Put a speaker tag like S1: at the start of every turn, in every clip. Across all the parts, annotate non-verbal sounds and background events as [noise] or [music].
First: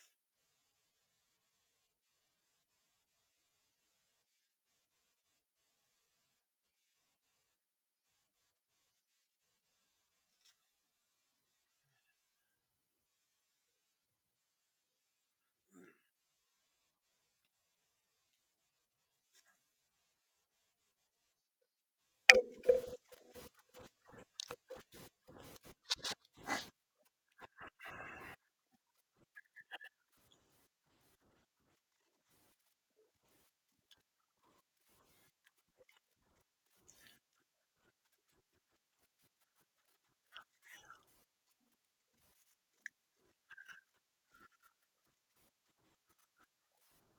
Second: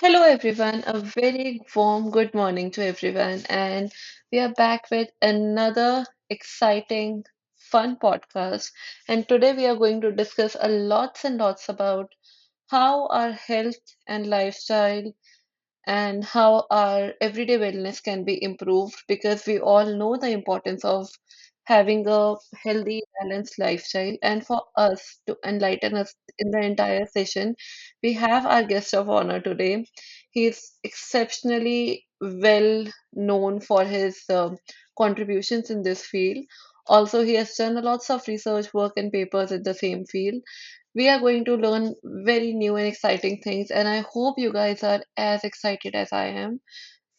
S1: Hello, everyone. A very warm good morning to everyone. And we are back with another exciting, fun podcast. And today we are going to discuss a lots and lots about how our health and lifestyle and how our everyday wellness can be improved, because we all know the importance of having a healthy, balanced lifestyle. And for us to enlighten us in the entire session, we have our guest of honor today. He's exceptionally well known for his contributions in this field. Also, he has done lots of research work and papers in the same field. We are going to learn very new and exciting things, and I hope you guys are as excited as I am.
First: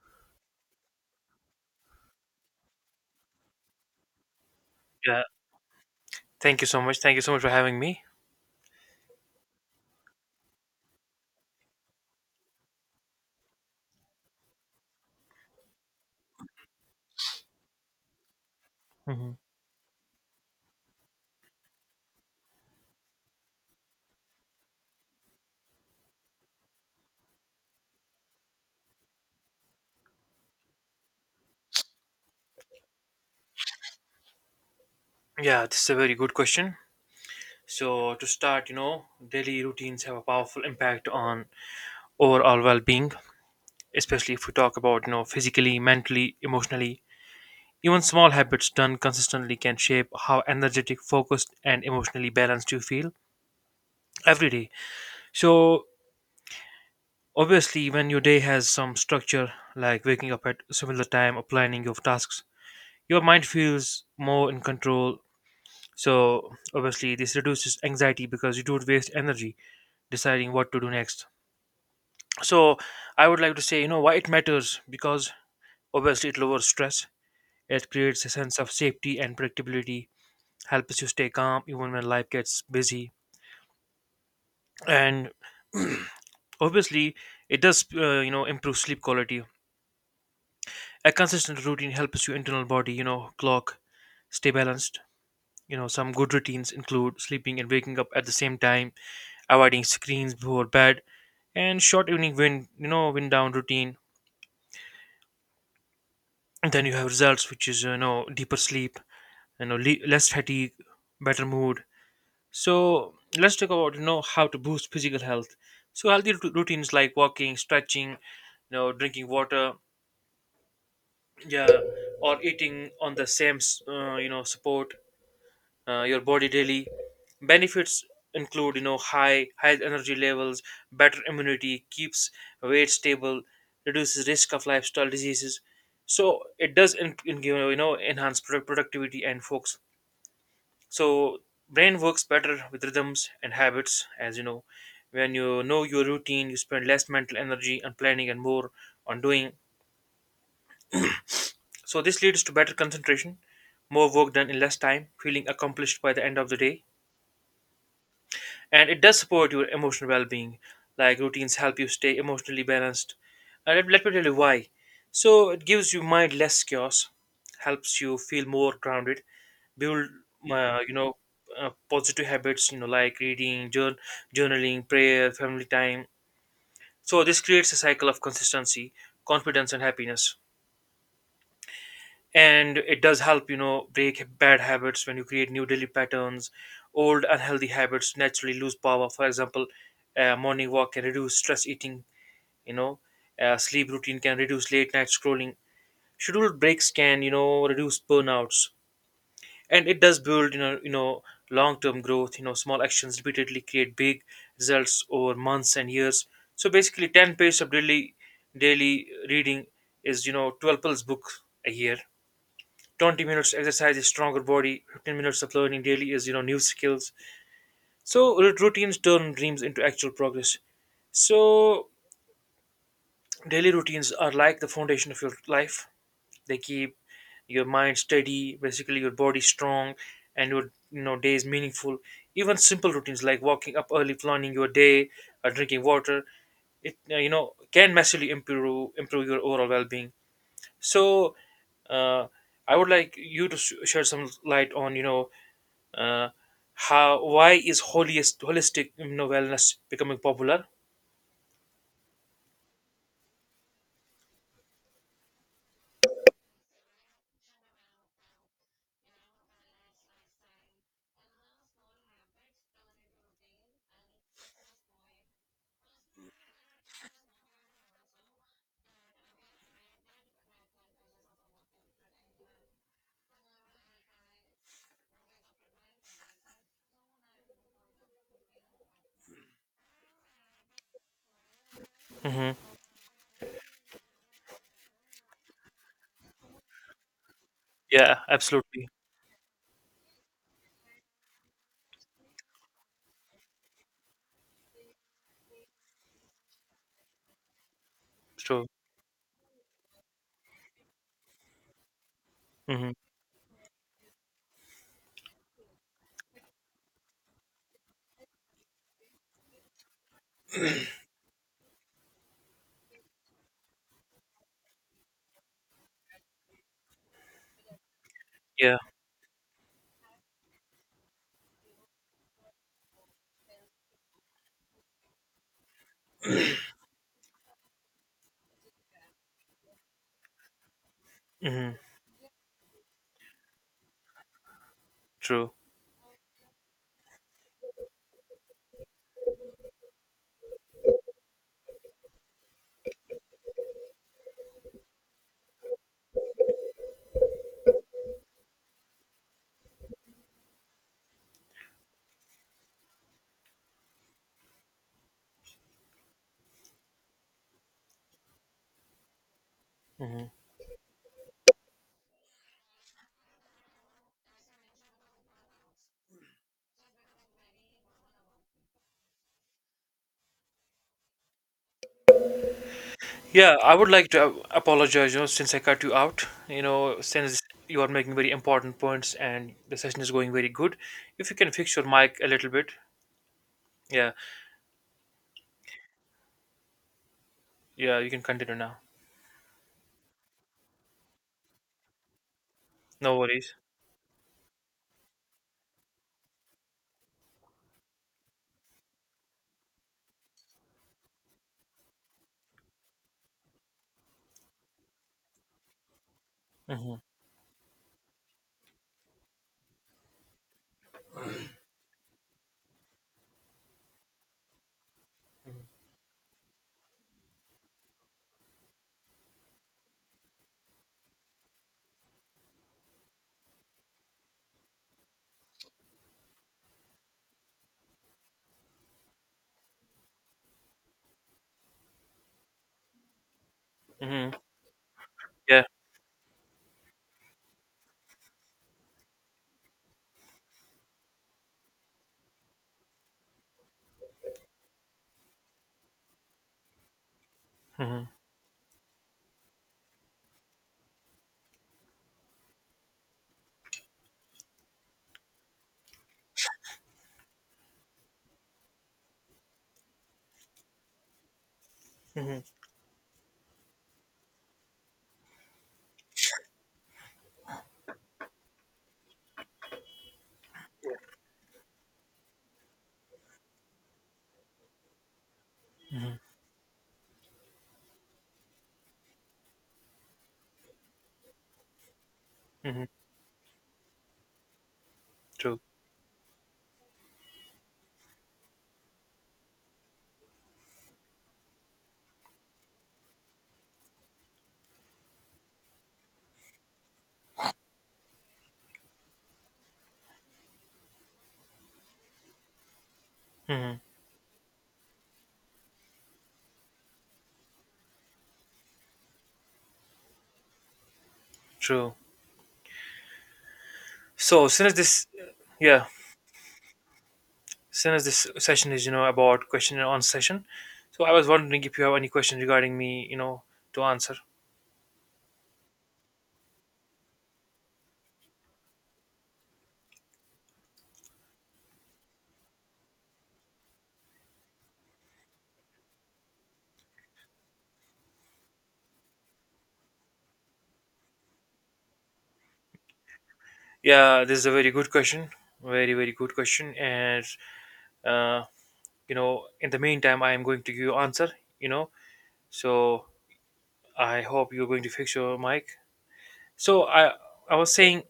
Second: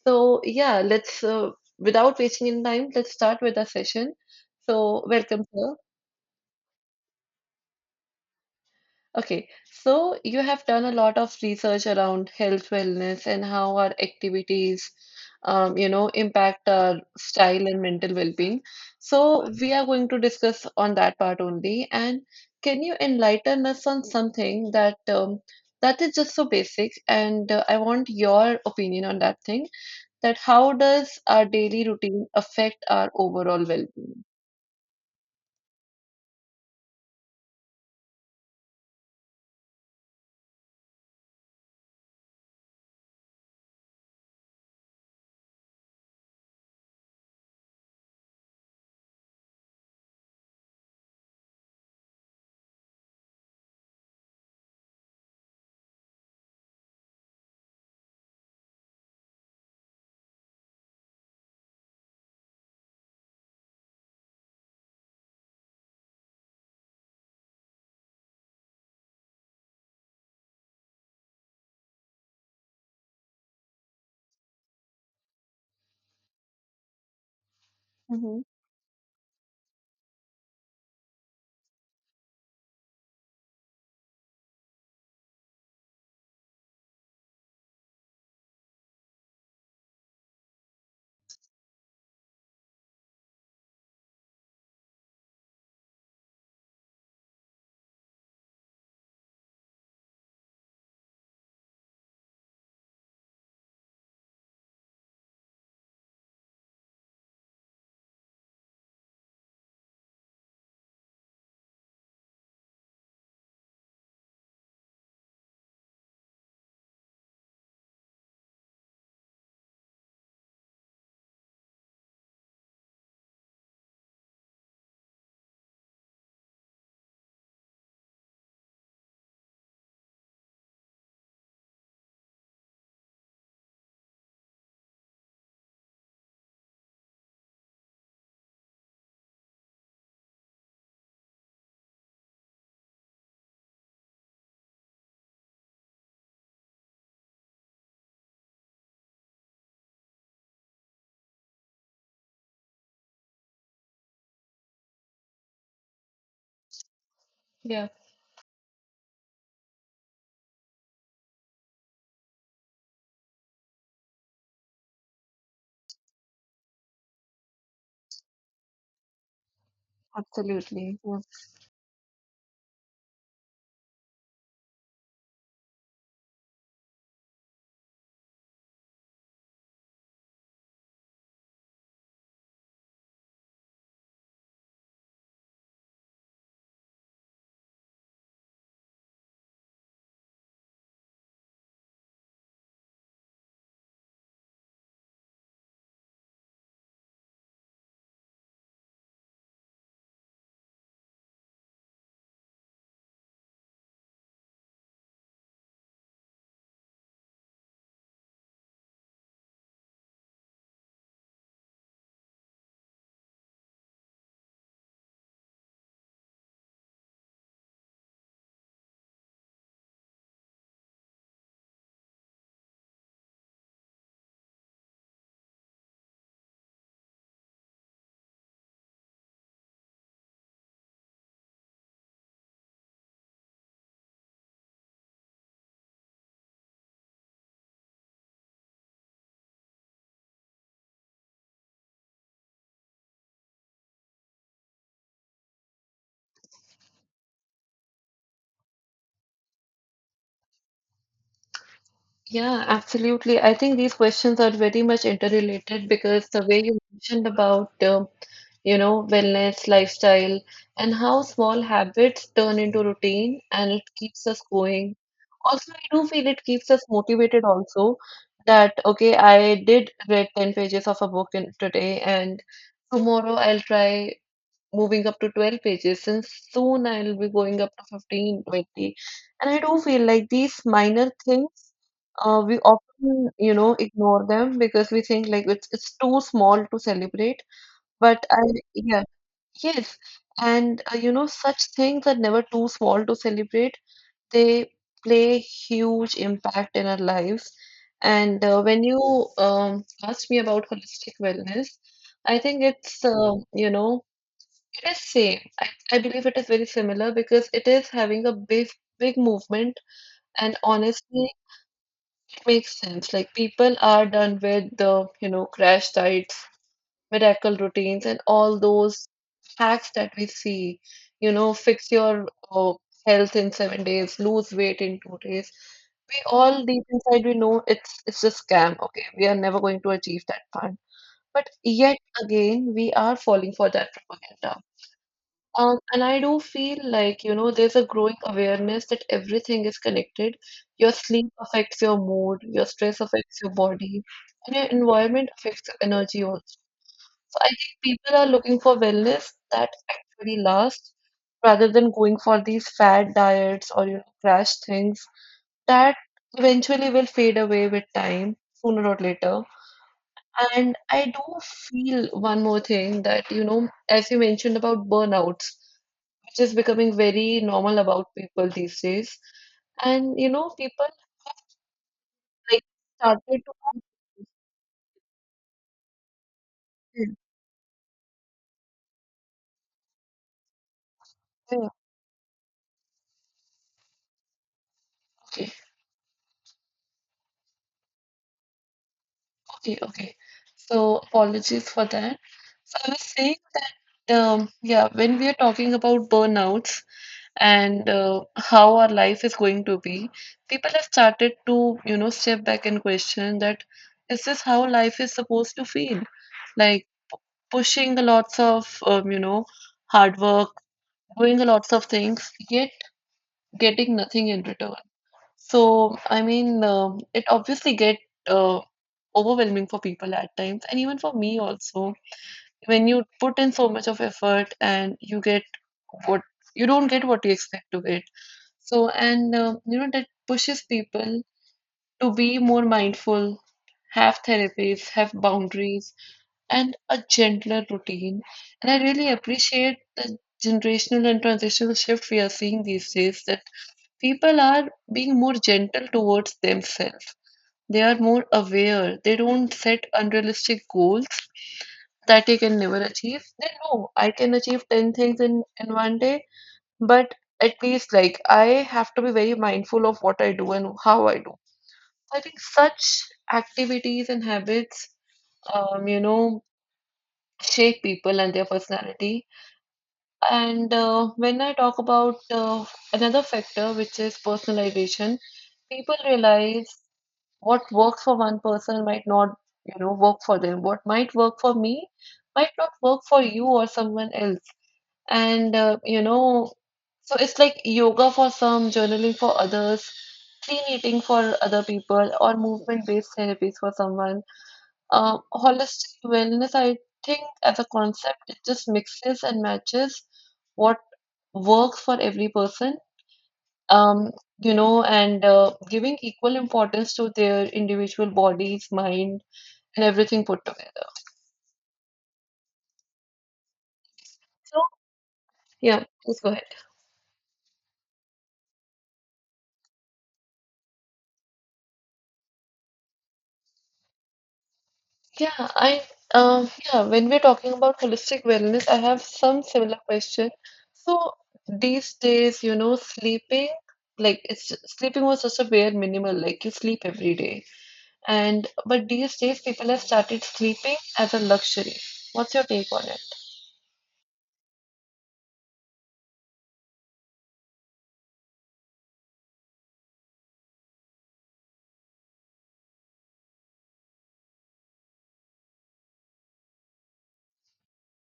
S1: So, yeah, let's without wasting in time, let's start with the session. So,
S2: Yeah,
S1: welcome, sir.
S2: thank you so much. Thank you so much for having me.
S1: Okay, so you have done a lot of research around health, wellness, and how our activities, impact our style and mental well-being.
S2: Hmm.
S1: So we are going to discuss on that part only. And can you enlighten us on something that that is just so basic? And I want your opinion on that thing. That how does our daily routine affect our overall well-being?
S2: Yeah, this is a very good question. So, to start, you know, daily routines have a powerful impact on overall well being, especially if we talk about, you know, physically, mentally, emotionally. Even small habits done consistently can shape how energetic, focused, and emotionally balanced you feel every day. So, obviously, when your day has some structure, like waking up at similar time or planning your tasks, your mind feels more in control. So obviously this reduces anxiety because you don't waste energy deciding what to do next. So I would like to say, you know, why it matters, because obviously it lowers stress, it creates a
S1: Mm-hmm.
S2: sense of safety and predictability, helps you stay calm even when life gets busy, and [clears throat] obviously it does, you know, improve sleep quality. A consistent routine helps your internal body, you know, clock, stay balanced. You know, some good routines include sleeping and waking up at the same time, avoiding screens before bed, and short evening wind wind down routine. And then you have results, which is, you know, deeper sleep, you know, less fatigue, better mood. So let's talk about, you know, how to boost physical health. So healthy routines like walking, stretching, you know, drinking water, yeah, or eating on the same you know, support your body daily. Benefits include, you know, high energy levels, better immunity, keeps weight stable, reduces risk of lifestyle diseases. So it does you know, enhance productivity and focus. So brain works better with rhythms and habits, as you know. When you know your routine, you spend less mental energy on planning and more on doing. So this leads to better concentration, more work done in less time, feeling accomplished by the end of the day,
S1: Yeah,
S2: and it does support your emotional well-being, like routines help you stay emotionally balanced. And let me tell you why. So it gives you mind less chaos, helps you feel more grounded, build you
S1: absolutely.
S2: know, positive habits, you know, like reading, journaling, prayer, family time. So this creates a cycle of consistency, confidence and happiness. And it does help, you know, break bad habits. When you create new daily patterns, old unhealthy habits naturally lose power. For example, morning walk can reduce stress eating, you know, sleep routine can reduce late night scrolling, scheduled breaks can, you know, reduce burnouts. And it does build, you know, long term growth. You know, small actions repeatedly create big results over months and years. So basically 10 pages of daily reading is, you know, 12 pills book a year. 20 minutes exercise is stronger body. 15 minutes of learning daily is, you know, new skills. So routines turn dreams into actual progress. So daily routines are like the foundation of your life. They keep your mind steady, basically, your body strong, and your, you know, days meaningful. Even simple routines like walking up early, planning your day, or drinking water, it you know, can massively improve your overall well-being. So, uh, I would like you to shed some light on, you know, uh, how, why is holiest holistic, you know, wellness becoming popular?
S1: Yeah, absolutely. I think these questions are very much interrelated, because the way you mentioned about, you know, wellness, lifestyle, and how small habits turn into routine and it keeps us going. Also, I do feel it keeps us motivated also, that, okay, I did read 10 pages of a book in today and tomorrow I'll try moving up to 12 pages and soon I'll be going up to 15, 20. And I do feel like these minor things,
S2: Hmm.
S1: we often, you know, ignore them because we think like it's too small to celebrate.
S2: Yeah,
S1: But I,
S2: absolutely
S1: yeah, yes. And you know, such things are never too small to celebrate. They play huge impact in our lives. And
S2: true.
S1: when you asked me about holistic wellness, I think
S2: Hmm.
S1: it's it is same. I believe it is very similar, because it is having a big movement, and honestly it makes sense. Like people are done with the, you know, crash diets, miracle routines and all
S2: Yeah.
S1: those hacks that we see. You know, fix your health in 7 days, lose weight in 2 days. We all deep inside we know it's a scam. Okay, we are never going to achieve that part. But
S2: Hmm.
S1: yet again, we are falling for that propaganda.
S2: True.
S1: And I do feel like, you know, there's a growing awareness that everything is connected. Your sleep affects your mood, your stress affects your body, and your environment affects your energy also. So I think people are looking for wellness that actually lasts, rather than going for these fad diets or, you know, crash things that eventually will fade away with time, sooner or later. And I do feel one more thing, that, you know, as you mentioned about burnouts, which is becoming very normal about people these days. And you know, people like started to
S2: Yeah, I would like to, apologize, you know, since I cut you out, you know, since you are making very important points and the session is going very good. If you can
S1: yeah,
S2: fix your mic a little bit, yeah,
S1: okay,
S2: yeah, you can continue now.
S1: okay, okay. So apologies for that. So I was
S2: No
S1: saying
S2: worries.
S1: that yeah, when we are talking about burnouts and how our life is going to be, people have started to you know step back and question that, is this how life is supposed to feel? Like
S2: Hmm.
S1: p- pushing a lots of hard work, doing a lots of things, yet getting nothing in return. So, I mean, it obviously get uh, overwhelming for people at times, and even for me also. When you put in so much of effort and you get what you don't get what you expect to get. So, and you know that pushes people to be more mindful, have
S2: Hmm.
S1: therapies, have
S2: Yeah.
S1: boundaries, and a gentler routine. And I really appreciate the generational and transitional shift we are seeing these days, that people are being more gentle towards themselves. They are
S2: Hmm.
S1: more aware. They don't set unrealistic goals that they can never achieve. They know I can achieve 10 things in one day, but at least like I have to be very mindful of what I do and how I do. I think
S2: Hmm.
S1: such activities and habits, you know, shape people and their personality. And when I talk about another factor, which is personalization, people realize what works for one person might not you know work for them. What might work for me might not
S2: Hmm.
S1: work for you or someone else. And
S2: True.
S1: you know, so it's like yoga for some, journaling for others, clean eating for other people, or movement based therapies for someone. Holistic wellness, I think as a concept, it just mixes and matches what works for every person,
S2: Hmm.
S1: um, you know, and giving equal importance to their individual bodies, mind, and everything put together.
S2: True. So,
S1: So, yeah,
S2: yeah,
S1: please go ahead.
S2: soon as this session is, you know, about question and answer session, so I was wondering if you have any question regarding me, you know, to answer.
S1: Yeah, I, yeah, when we're talking about holistic wellness, I have some similar question. So these days, you know, sleeping, like it's sleeping was just a bare minimal, like you sleep every day. And but these days, people have started sleeping as a luxury. What's your take on it?
S2: Yeah, this is a very good question, very good question, and uh, you know, in the meantime, I am going to give you answer. You know, so I hope you're going to fix your mic. So I was saying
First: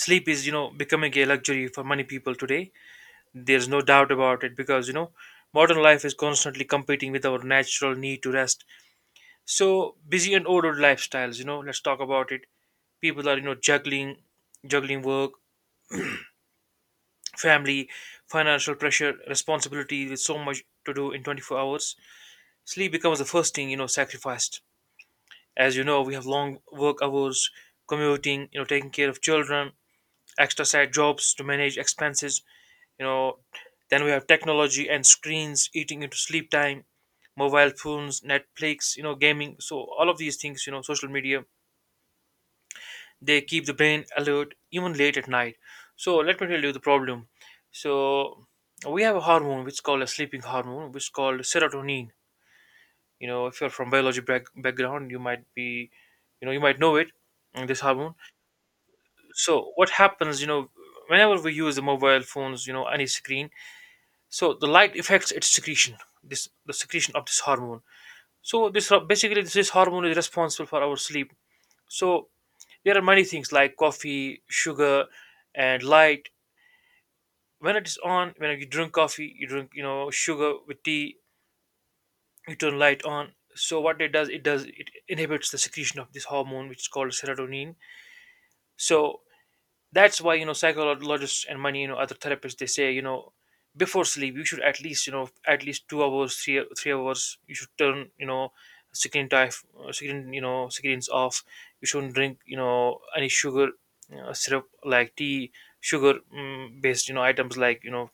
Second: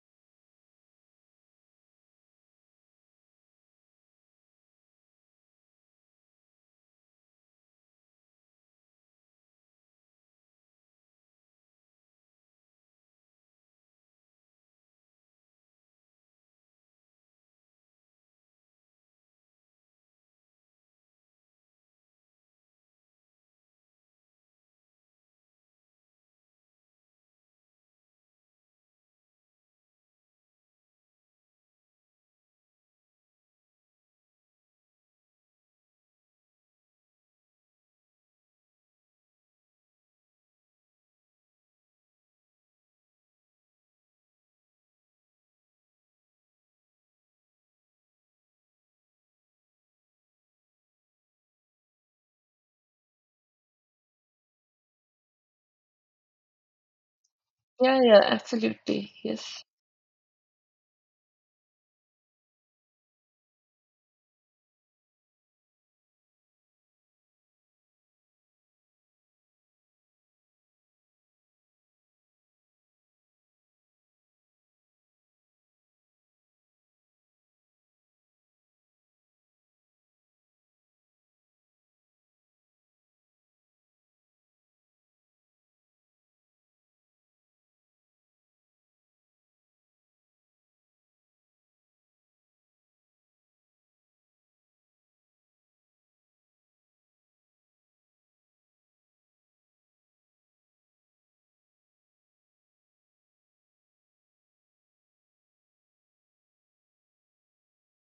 S2: sleep is, you know, becoming a luxury for many people today. There's no doubt about it, because, you know, modern life is constantly competing with our natural need to rest. So busy and ordered lifestyles. You know, let's talk about it. People are, you know, juggling work, family, financial pressure, responsibility. With so much to do in 24 hours, sleep becomes the first thing, you know, sacrificed. As you know, we have long work hours, commuting, you know, taking care of children, extra side jobs to manage expenses, you know. Then we have technology and screens eating into sleep time, mobile phones, Netflix, you know, gaming. So all of these things, you know, social media, they keep the brain alert even late at night. So let me tell you the problem. So we have a hormone which is called a sleeping hormone, which is called serotonin. You know, if you're from biology background, you might be, you know, you might know it. This
S1: Yeah,
S2: hormone,
S1: yeah, absolutely. Yes,
S2: so what happens, you know, whenever we use the mobile phones, you know, any screen, so the light affects its secretion, this the secretion of this hormone. So this basically, this hormone is responsible for our sleep. So there are many things like coffee, sugar, and light. When it is on, when you drink coffee, you drink, you know, sugar with tea, you turn light on, so what it does, it inhibits the secretion of this hormone, which is called serotonin. So that's why, you know, psychologists and many, you know, other therapists, they say, you know, before sleep you should at least, you know, at least 2 hours, three hours, you should turn, you know, screen time, screen you know, screens off. You shouldn't drink, you know, any sugar, syrup like tea, sugar, based, you know, items like, you know,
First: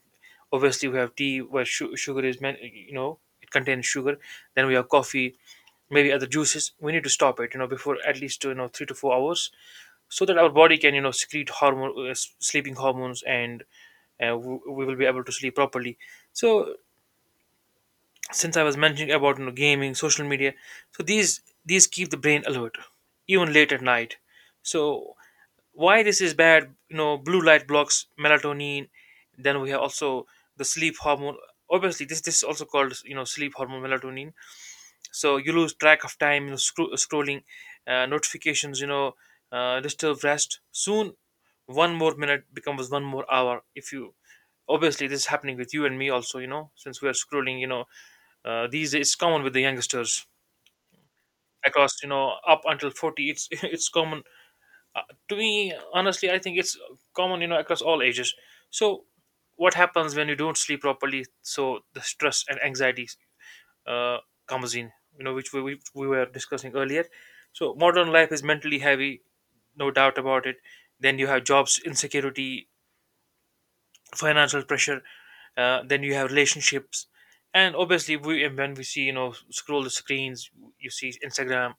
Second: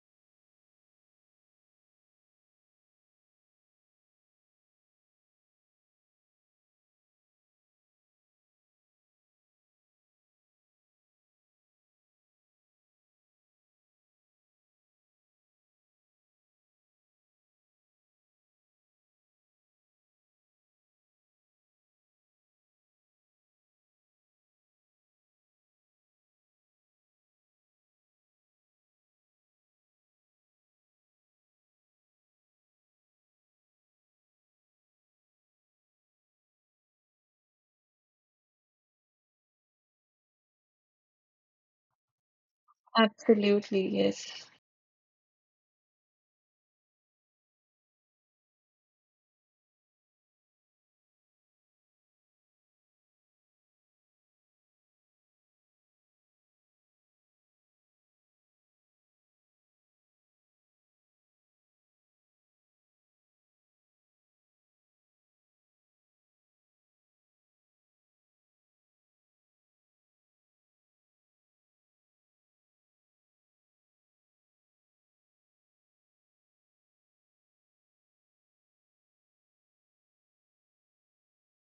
S2: obviously we have tea where sugar is meant, you know, it contains sugar, then we have coffee, maybe other juices. We need to stop it, you know, before at least, you know, 3 to 4 hours, so that our body can, you know, secrete hormone, sleeping hormones, and we will be able to sleep properly. So since I was mentioning about, you know, gaming, social media, so these keep the brain alert even late at night. So why this is bad, you know, blue light blocks melatonin. Then we have also the sleep hormone. Obviously this is also called, you know, sleep hormone, melatonin. So you lose track of time, you know, scrolling, notifications, you know, disturb rest. Soon one more minute becomes one more hour.
S1: absolutely.
S2: If you,
S1: Yes.
S2: obviously this is happening with you and me also, you know, since we are scrolling, you know, these days, it's common with the youngsters. Across, you know, up until 40, it's [laughs] it's common. uh, to me, honestly, I think it's common, you know, across all ages. So what happens when you don't sleep properly? So the stress and anxiety, uh, Kamazin, you know, which we were discussing earlier. So modern life is mentally heavy, no doubt about it. Then you have jobs insecurity, financial pressure. Then you have relationships, and obviously, we and when we see, you know, scroll the screens, you see Instagram,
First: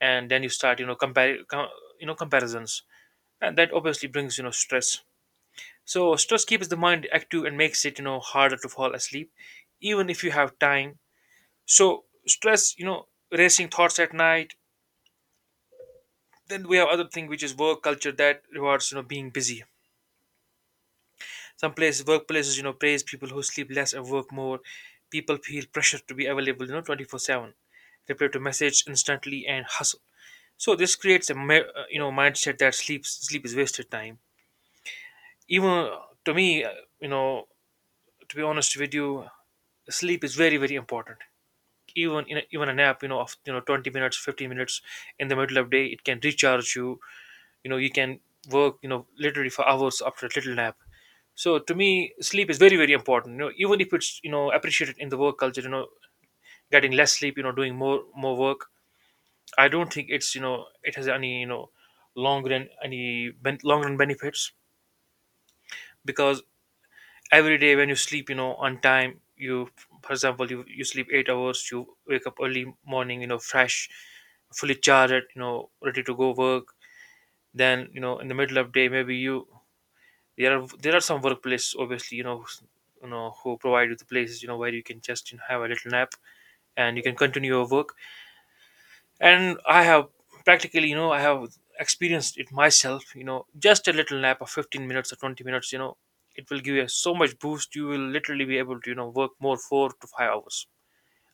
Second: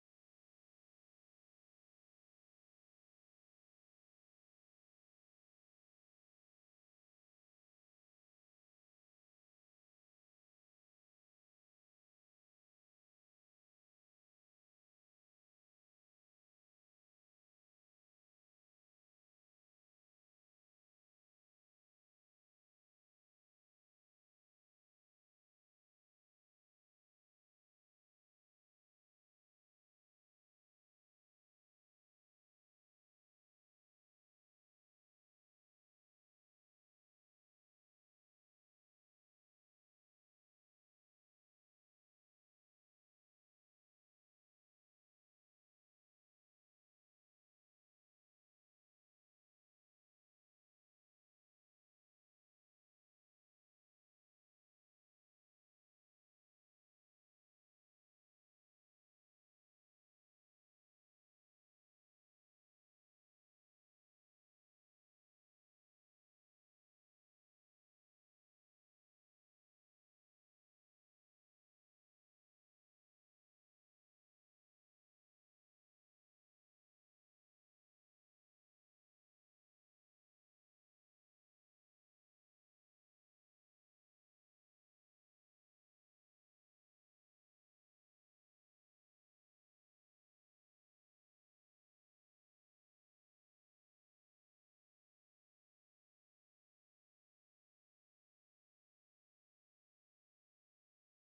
S2: and then you start, you know, you know, comparisons, and that obviously brings, you know, stress. So stress keeps the mind active and makes it harder to fall asleep, even if you have time. So stress, racing thoughts at night. Then we have other thing which is work culture that rewards being busy. Some places workplaces praise people who sleep less and work more. People feel pressure to be available 24/7, reply to message instantly and hustle. So this creates a mindset that sleep is wasted time. Even uh, to me uh, you know to be honest with you, sleep is very very important, even in a nap of 20 minutes, 15 minutes in the middle of day. It can recharge you. You know You can work literally for hours after a little nap. So to me sleep is very very important. Even if it's appreciated in the work culture, getting less sleep, doing more work, I don't think it's it has any long run benefits. Because every day when you sleep on time, you, for example, you sleep 8 hours, you wake up early morning, fresh, fully charged, ready to go work. Then in the middle of day, maybe you, there are some workplaces obviously, you know, who provide you the places where you can just have a little nap, and you can continue your work. And I have practically, I have experienced it myself. Just a little nap of 15 minutes or 20 minutes, it will give you so much boost. You will literally be able to work more 4 to 5 hours.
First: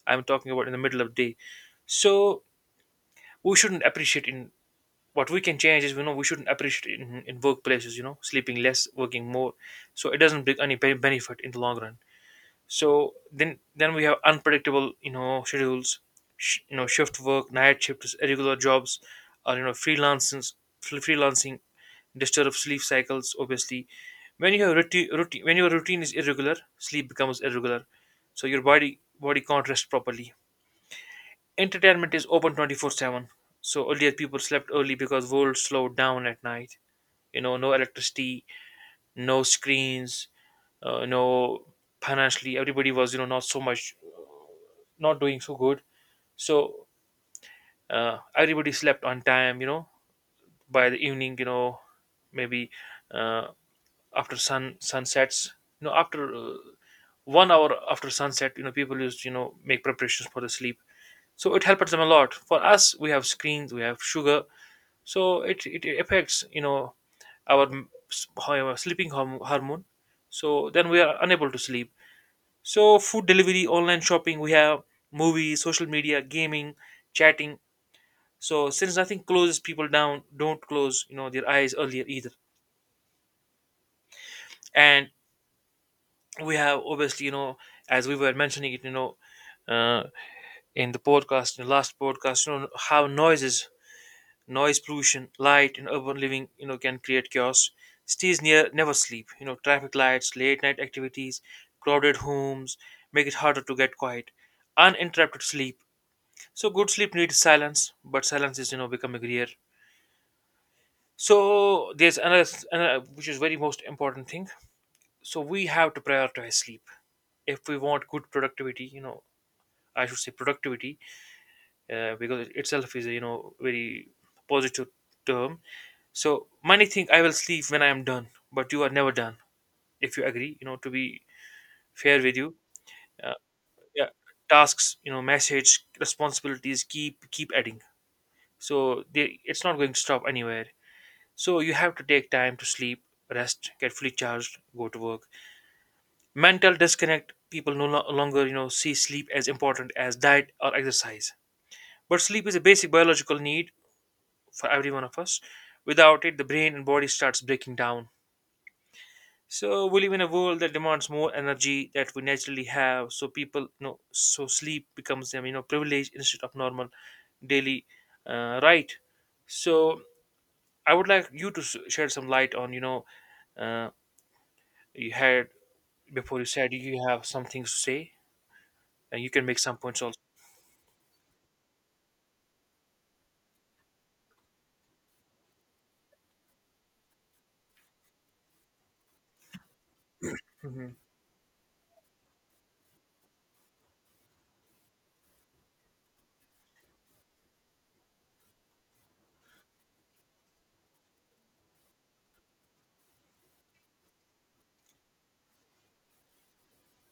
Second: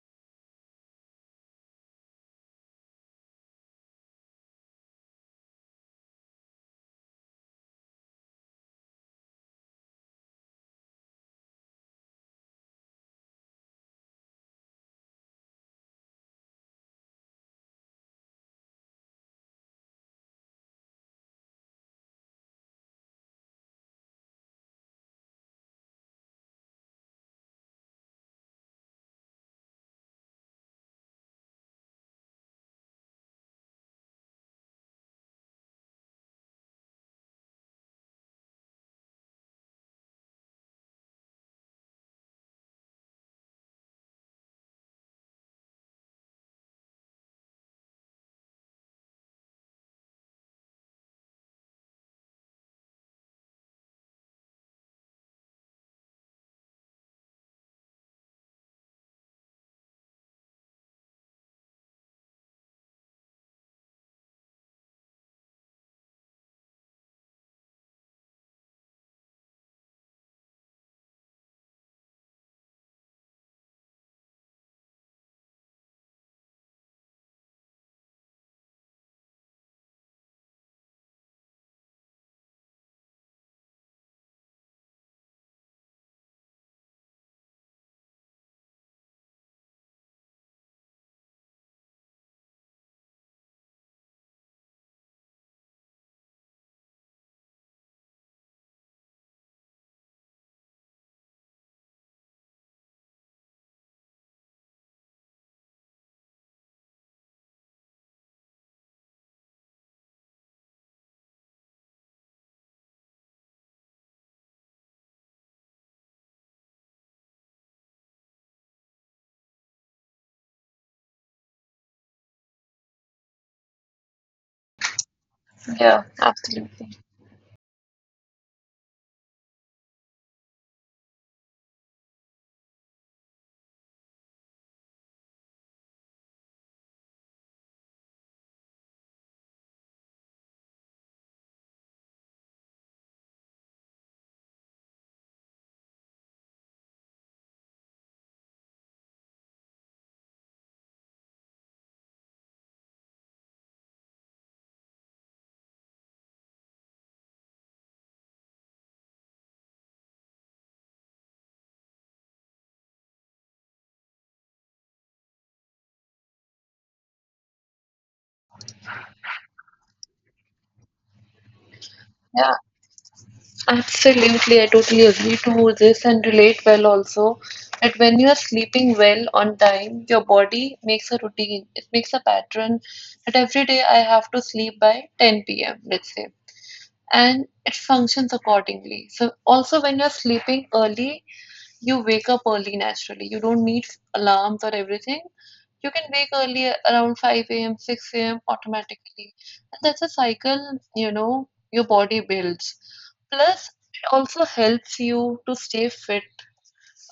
S2: I'm talking about in the middle of day. So we shouldn't appreciate in, what we can change is, we shouldn't appreciate in workplaces sleeping less, working more. So it doesn't bring any benefit in the long run. So then we have unpredictable schedules, shift work, night shifts, irregular jobs, or freelancing. Freelancing disturb sleep cycles obviously. When you have routine, when your routine is irregular, sleep becomes irregular. So your body can't rest properly. Entertainment is open 24/7. So earlier people slept early because world slowed down at night. No electricity, no screens, no, financially everybody was not so much, not doing so good. So everybody slept on time. By the evening, maybe, uh, after sunsets. After 1 hour after sunset, people used to, make preparations for the sleep. So it helps them a lot. For us, we have screens, we have sugar, so it affects our our sleeping hormone. So then we are unable to sleep. So food delivery, online shopping, we have movies, social media, gaming, chatting. So since nothing closes people down, don't close, their eyes earlier either. And we have obviously, as we were mentioning it, uh, in the podcast, in the last podcast, how noises, noise pollution, light, and urban living, can create chaos. Stays near, never sleep. You know, traffic lights, late night activities, crowded homes make it harder to get quiet. Uninterrupted sleep. So good sleep needs silence, but silence is becoming rare. So there's another which is very most important thing. So we have to prioritize sleep if we want good productivity. I should say productivity, because it itself is you know very positive term.
S1: Yeah,
S2: So many
S1: absolutely.
S2: think I will sleep when I am done, but you are never done. If you agree, to be fair with you, uh, yeah, tasks, message, responsibilities keep adding. So they, it's not going to stop anywhere. So you have to take time to sleep, rest, get fully charged, go to work. Mental disconnect. People no longer, see sleep as important as diet or exercise. But sleep is a basic biological need for every one of us. Without it, the brain and body starts breaking down. So we live in a world that demands more energy that we naturally have. So people, so sleep becomes them, privilege instead of normal daily, right. So I would like you to shed some
S1: Yeah,
S2: light on, uh,
S1: absolutely. I totally
S2: you
S1: agree
S2: had,
S1: to this and
S2: before you
S1: relate
S2: said
S1: well
S2: you have
S1: also,
S2: some things to
S1: that
S2: say
S1: when you are sleeping
S2: and
S1: well
S2: you can
S1: on
S2: make some points
S1: time,
S2: also.
S1: your body makes a routine. It makes a pattern that every day I have to sleep by 10 p.m., let's say, and it functions accordingly. So also when you're sleeping
S2: Hmm.
S1: early, you wake up early naturally. You don't need alarms or everything. You can wake early around 5 a.m., 6 a.m. automatically. And that's a cycle, you know, your body builds. Plus, it also helps you to stay fit,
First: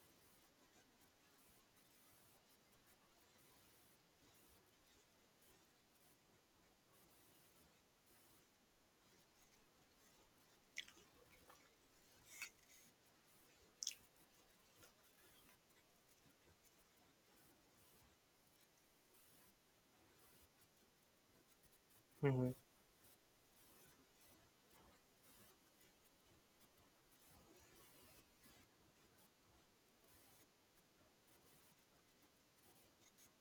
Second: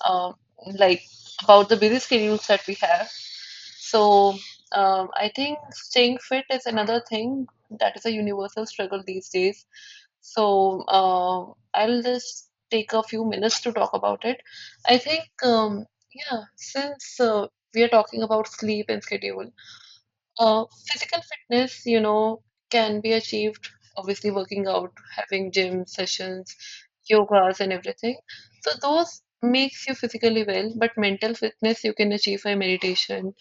S1: um, like about the busy schedules that we have. So, I think staying fit is another thing that is a universal struggle these days. So, I'll just take a few minutes to talk about it. I think, yeah, since we are talking about sleep and schedule, physical fitness, you know,
S2: Hmm.
S1: can be achieved obviously working out, having gym sessions, yogas, and everything. So those makes you physically well, but mental fitness you can achieve by meditation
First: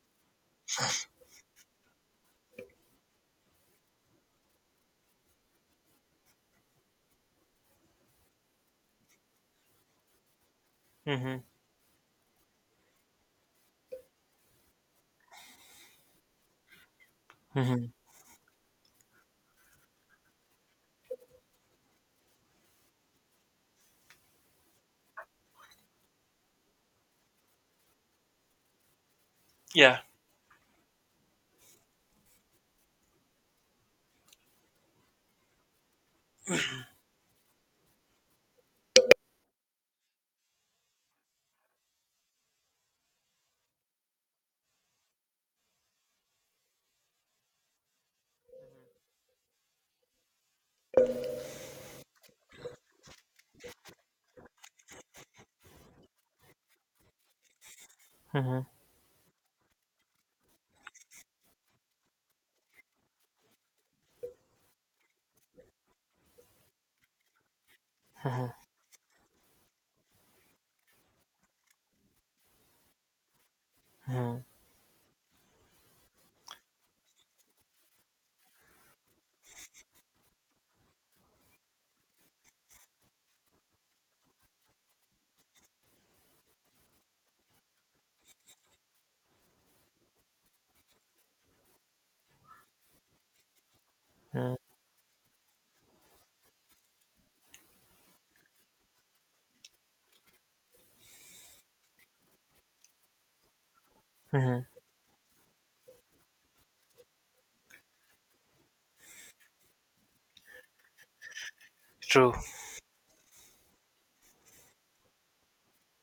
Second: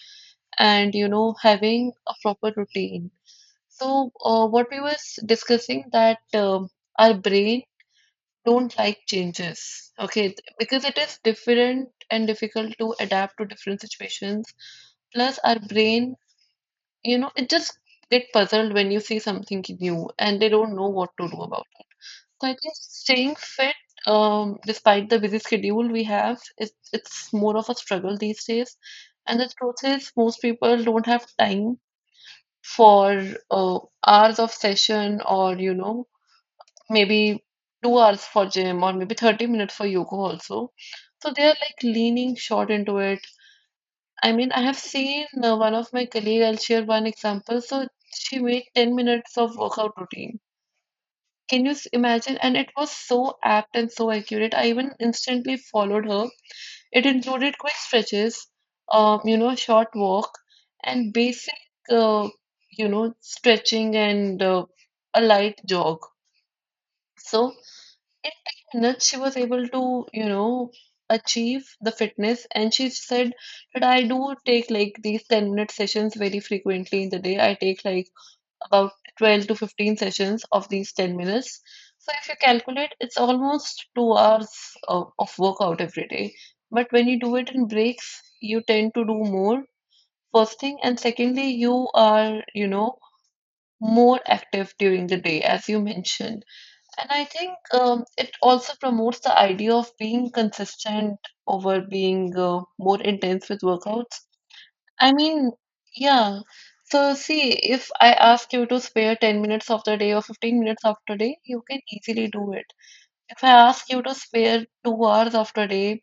S1: and you know having a proper routine. So what we were discussing that our brain don't like changes, okay, because it is
S2: Hmm.
S1: different and difficult to adapt to different situations. Plus, our brain you know, it just
S2: Hmm.
S1: get puzzled when you see something new and they don't know what to do about it. So I think staying fit, despite the busy schedule we have, it's more of a struggle these days. And the truth
S2: Yeah.
S1: is, most people don't have time for uh, hours of session, or you know maybe 2 hours for gym or maybe 30 minutes for yoga also. So they are like leaning short into it. I mean, I have seen one of my colleague. I'll share one example. So she made 10 minutes of workout routine. Can you imagine? And it was so apt and so accurate. I even instantly followed her. It included quick stretches,
S2: Hmm.
S1: you know, a short walk, and basic, uh, you know, stretching and a light jog. So in
S2: Hmm.
S1: 10 minutes she was able to you know achieve the fitness, and she said that I do
S2: Hmm.
S1: take like these 10-minute sessions very frequently in the day. I take like about 12 to 15 sessions of these 10 minutes, so if you calculate it's almost 2 hours of workout every day. But when you do it in breaks, you tend to do more first thing, and secondly you are you know more active during the day, as you mentioned. And I think it also promotes the idea of being consistent over being more intense with workouts.
S2: Hmm.
S1: I mean, yeah. So, see, if I ask you to spare 10 minutes of the day or 15 minutes of the day, you can easily
S2: True.
S1: do it. If I ask you to spare 2 hours of the day,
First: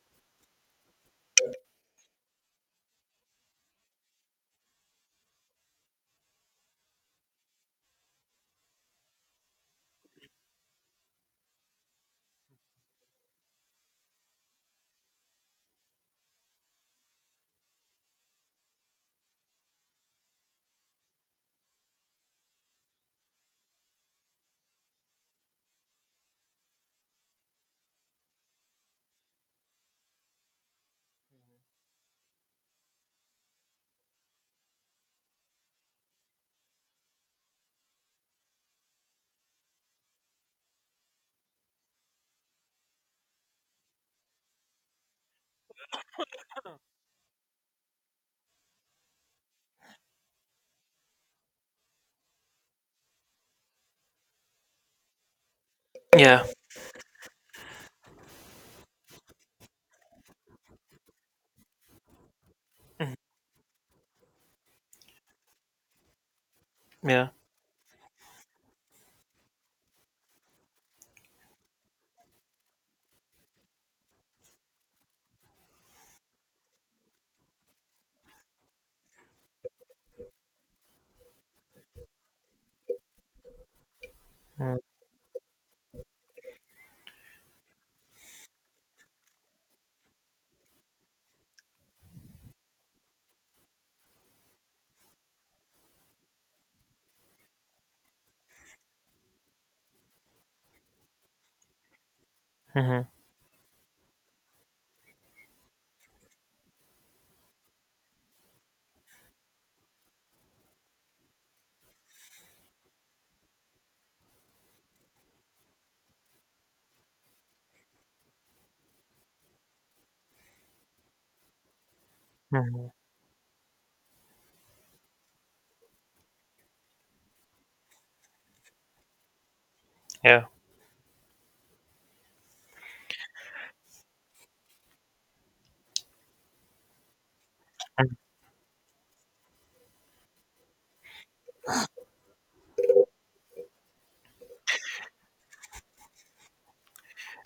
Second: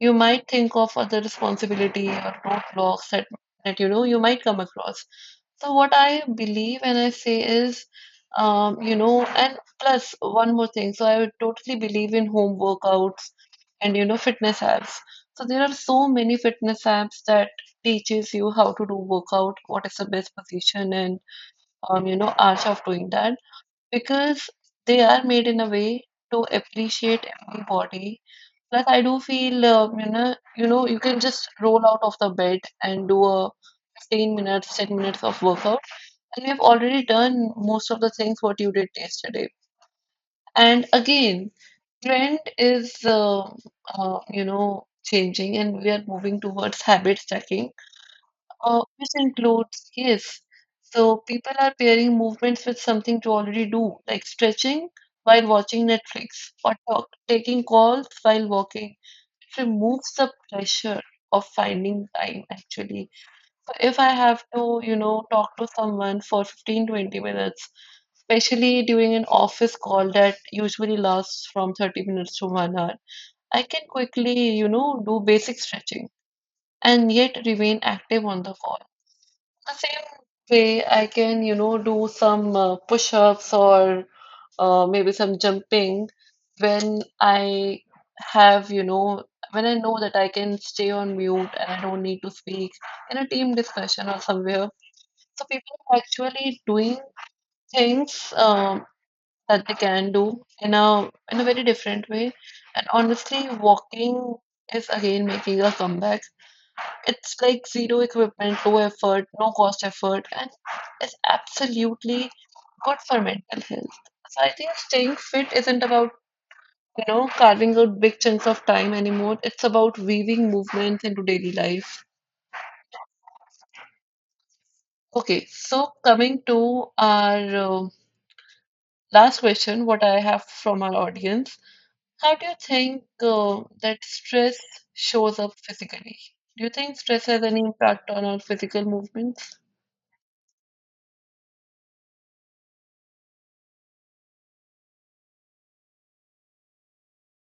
S1: you might think of other responsibility or roadblocks that, that you know you might come across. So what I believe and I say is, you know, and plus one more thing. So I would totally believe in home workouts and you know fitness apps. So there are so many fitness apps that teaches you how to do workout, what is the best position, and you know, arch of doing that, because they are made in a way to appreciate every body. Plus, I do feel, you know, you can just roll out of the bed and do a 15 minutes, 10 minutes of workout, and we have already done most of the things what you did yesterday. And again, trend is changing, and we are moving towards habit stacking, which includes yes. So people are pairing movements with something to already do, like stretching while watching
S2: Yeah.
S1: Netflix or taking calls while walking. It removes the pressure of finding time actually. So if I have to, talk to someone for fifteen twenty
S2: Yeah.
S1: minutes, especially during an office call that usually lasts from 30 minutes to 1 hour, I can quickly, do basic stretching and yet remain active on the call. The same way I can, do some push-ups or
S2: Hmm.
S1: maybe some jumping when I have, you know, when I know that I can stay on mute and I don't need to speak in a team discussion or somewhere. So people are actually doing things that they can do in a very different way. And
S2: Hmm.
S1: honestly, walking is again making a comeback. It's like zero equipment, low effort, no cost effort, and it's absolutely good for mental health. So I think staying fit isn't about carving out big chunks of time anymore. It's about weaving movements into daily life. Okay, so coming to our last question, what I have
S2: Yeah.
S1: from our audience. How do you think that stress shows up physically? Do you think stress has any impact on our physical movements?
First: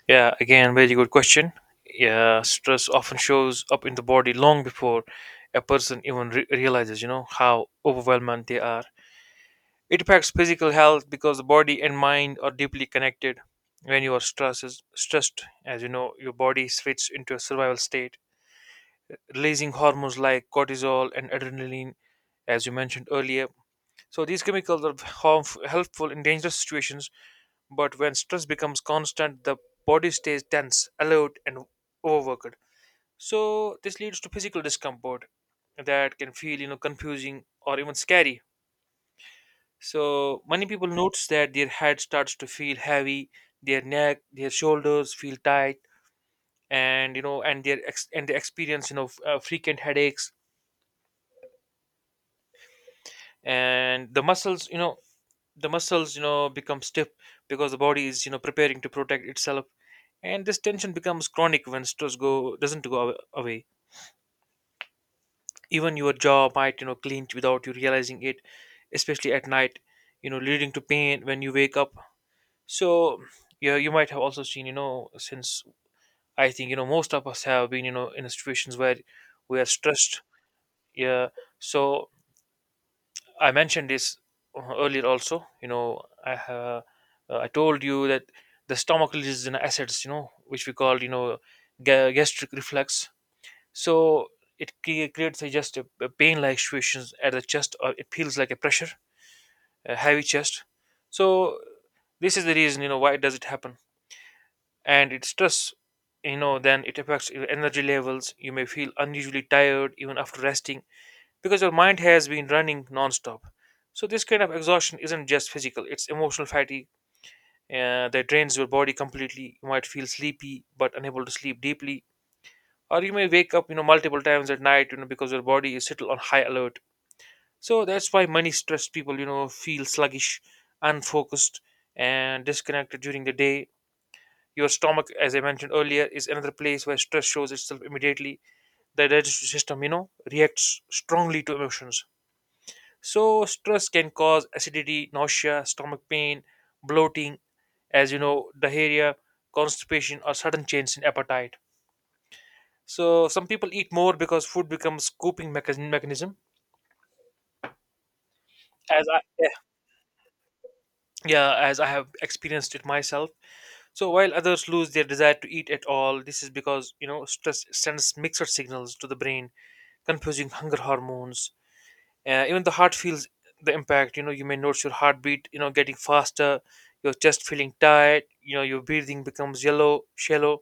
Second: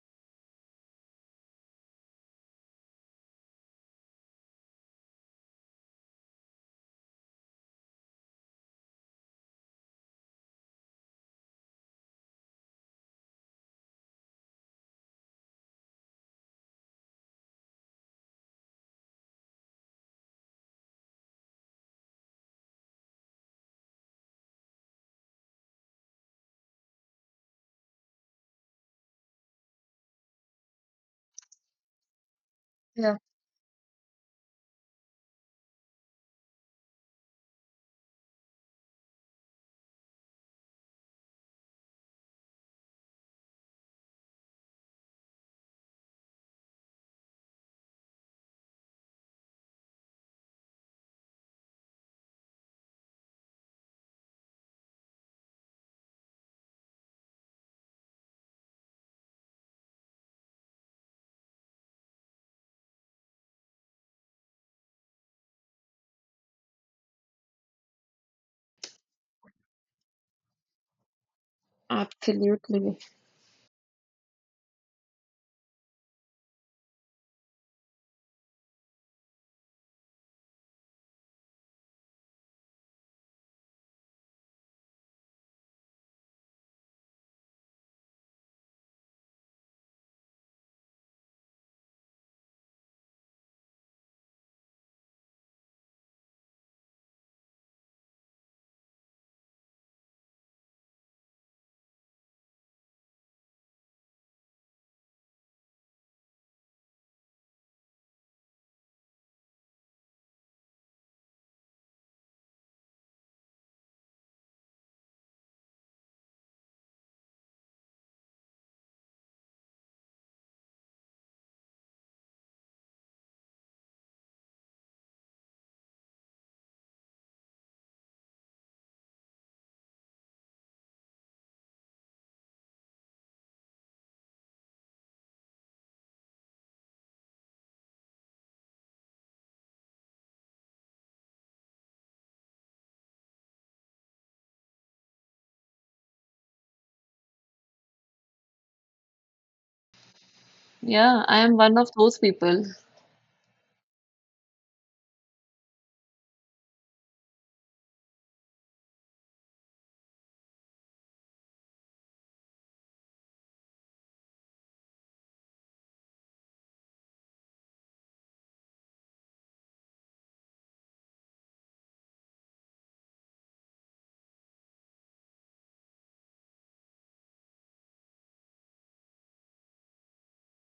S2: Yeah, again, very good question. Yeah, stress often shows up in the body long before a person even realizes how overwhelmed they are. It affects physical health because the body and mind are deeply connected. When you are stressed, as you know, your body switches into a survival state, releasing hormones like cortisol and adrenaline, as you mentioned earlier. So these chemicals are helpful in dangerous situations, but when stress becomes constant, the body stays tense, alert, and overworked.
S1: Yeah,
S2: So this leads to physical discomfort that can feel, confusing or even scary. So many people notice that their head starts to feel heavy, their neck, their shoulders feel tight, and and they experience frequent headaches, and the muscles, the muscles become stiff because the body is preparing to protect itself, and this tension becomes chronic when stress go doesn't go away. Even your jaw might clench without you realizing it, especially at night, leading to pain when you wake up.
S1: absolutely.
S2: So yeah, you might have also seen, since I think most of us have been in situations where we are stressed. Yeah. So I mentioned this earlier also. You know, I told you that the stomach releases an acids. You know, which we call gastric reflex. So it creates a just a pain-like situations at the chest, or it feels like a pressure, a heavy chest. So this is the reason why does it happen, and it's stress. Then it affects your energy levels. You may feel unusually tired even after resting because your mind has been running non-stop. So this kind of exhaustion isn't just physical, it's emotional fatigue, that drains your body completely. You might feel sleepy but unable to sleep deeply, or you may wake up multiple times at night, because your body is still on high alert. So that's why many stressed people feel sluggish, unfocused, and disconnected during the day. Your stomach, as I mentioned earlier, is another place where stress shows itself immediately. The digestive system, reacts strongly to emotions. So stress can cause acidity, nausea, stomach pain, bloating, as you know, diarrhea, constipation, or sudden change in
S1: Yeah, I
S2: appetite.
S1: am one of those people.
S2: So some people eat more because food becomes coping mechan- mechanism. As I, yeah, yeah, as I have experienced it myself. So while others lose their desire to eat at all, this is because stress sends mixed signals to the brain, confusing hunger hormones. Even the heart feels the impact. You know, you may notice your heartbeat, getting faster, your chest feeling tight, your breathing becomes yellow, shallow.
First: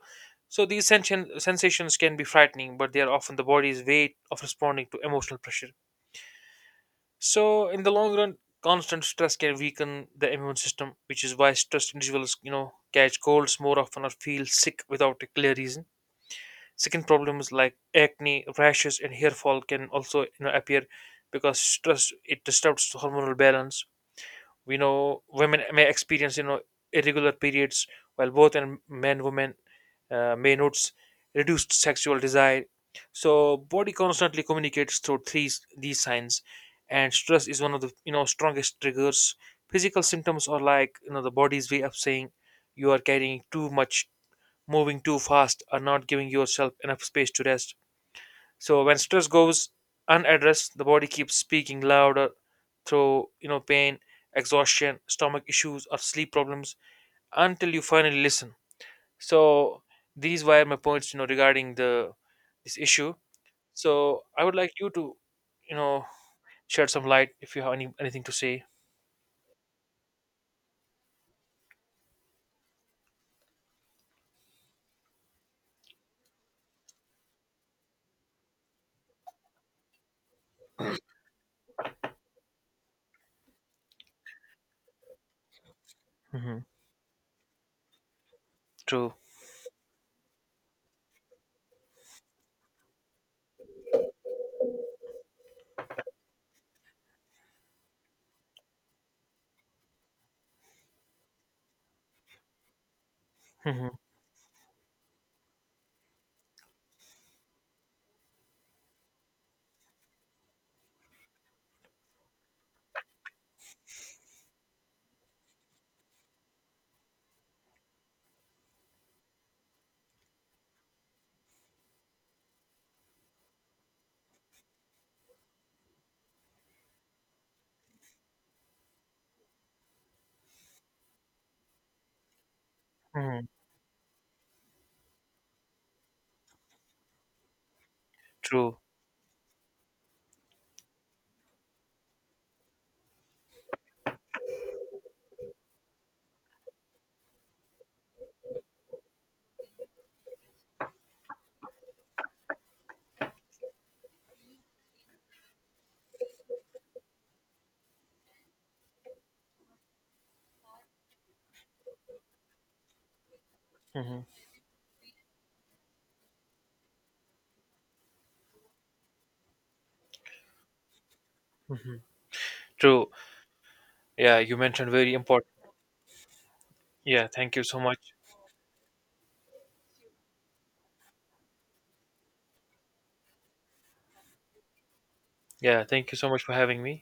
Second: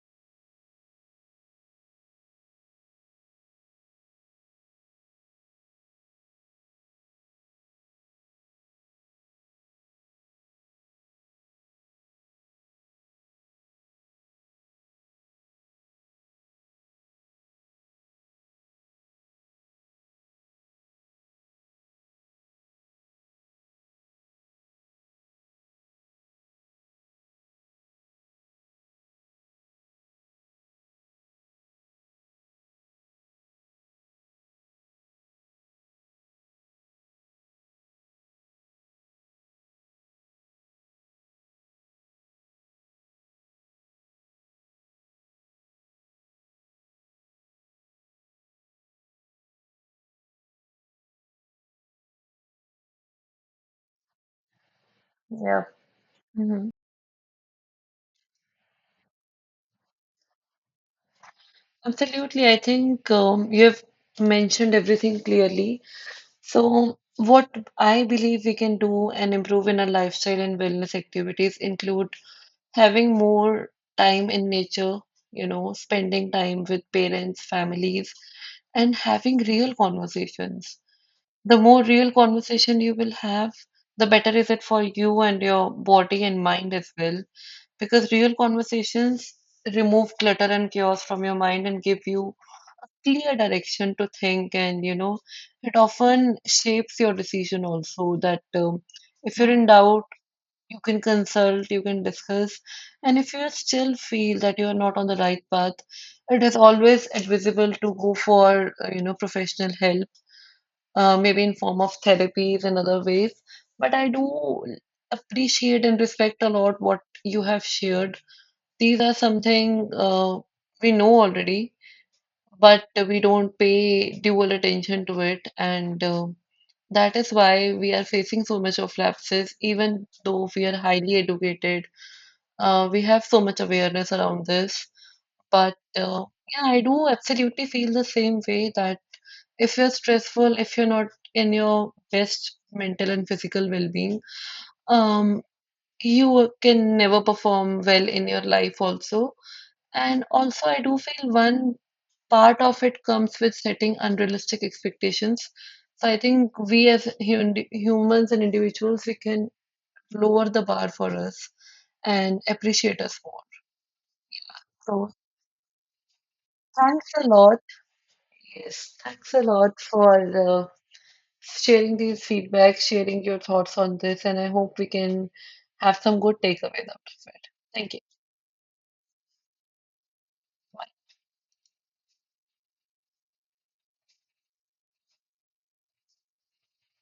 S2: So these sensations can be frightening, but they are often the body's way of responding to emotional pressure. So in the long run, constant stress can weaken the immune system, which is why stressed individuals, catch colds more often or feel sick without a clear reason. Skin problems like acne, rashes, and hair fall can also appear because stress it disturbs hormonal balance. We know women may experience irregular periods, while both and men women, may notice reduced sexual desire. So body constantly communicates through three these signs, and stress is one of the strongest triggers. Physical symptoms are like the body's way of saying you are carrying too much, moving too fast, or not giving yourself enough space to rest. So when stress goes unaddressed, the body keeps speaking louder through pain, exhaustion, stomach
S1: Yeah.
S2: issues, or sleep
S1: Mhm.
S2: problems until you finally listen. So these were my points, regarding the
S1: Absolutely. I
S2: this
S1: think
S2: issue.
S1: you have
S2: So I would like
S1: mentioned
S2: you to,
S1: everything
S2: you
S1: clearly.
S2: know, shed
S1: So,
S2: some light
S1: what
S2: if you have
S1: I
S2: anything to
S1: believe we
S2: say.
S1: can do and improve in our lifestyle and wellness activities include having more time in nature, you know, spending time with parents, families, and having real conversations. The more real conversation you will have, the better is it for you and your body and
S2: Hmm.
S1: mind as well. Because real
S2: True.
S1: conversations remove clutter and chaos from your mind and give you a clear direction to think, and it often shapes your decision also. That if you're in doubt, you can consult, you can discuss. And if you still
S2: Hmm.
S1: feel that you are not on the right path, it is always advisable to go for, professional help, maybe in form of therapies and other ways. But I do appreciate and respect a lot what you have shared. These are something we know already, but we don't pay dual attention to it. And that is why we are facing so much of lapses, even though we are highly educated, we have so
S2: Hmm.
S1: much awareness around this, but yeah, I do absolutely feel the same way
S2: True.
S1: that if you're stressful, if you're not in your best mental and physical well-being, um, you can never perform well in your life also. And also, I do feel one part of it comes with setting unrealistic expectations. So I think we as humans and individuals, we can lower the bar for us and appreciate us more.
S2: Hmm.
S1: So thanks a lot. Yes, thanks a lot for uh,
S2: Hmm.
S1: sharing these feedback,
S2: True.
S1: sharing your thoughts on this,
S2: Yeah,
S1: and I
S2: you
S1: hope we
S2: mentioned very
S1: can
S2: important.
S1: have some good takeaways out of
S2: Yeah,
S1: it.
S2: thank you so
S1: Thank
S2: much.
S1: you.
S2: Yeah, thank you so much for having me.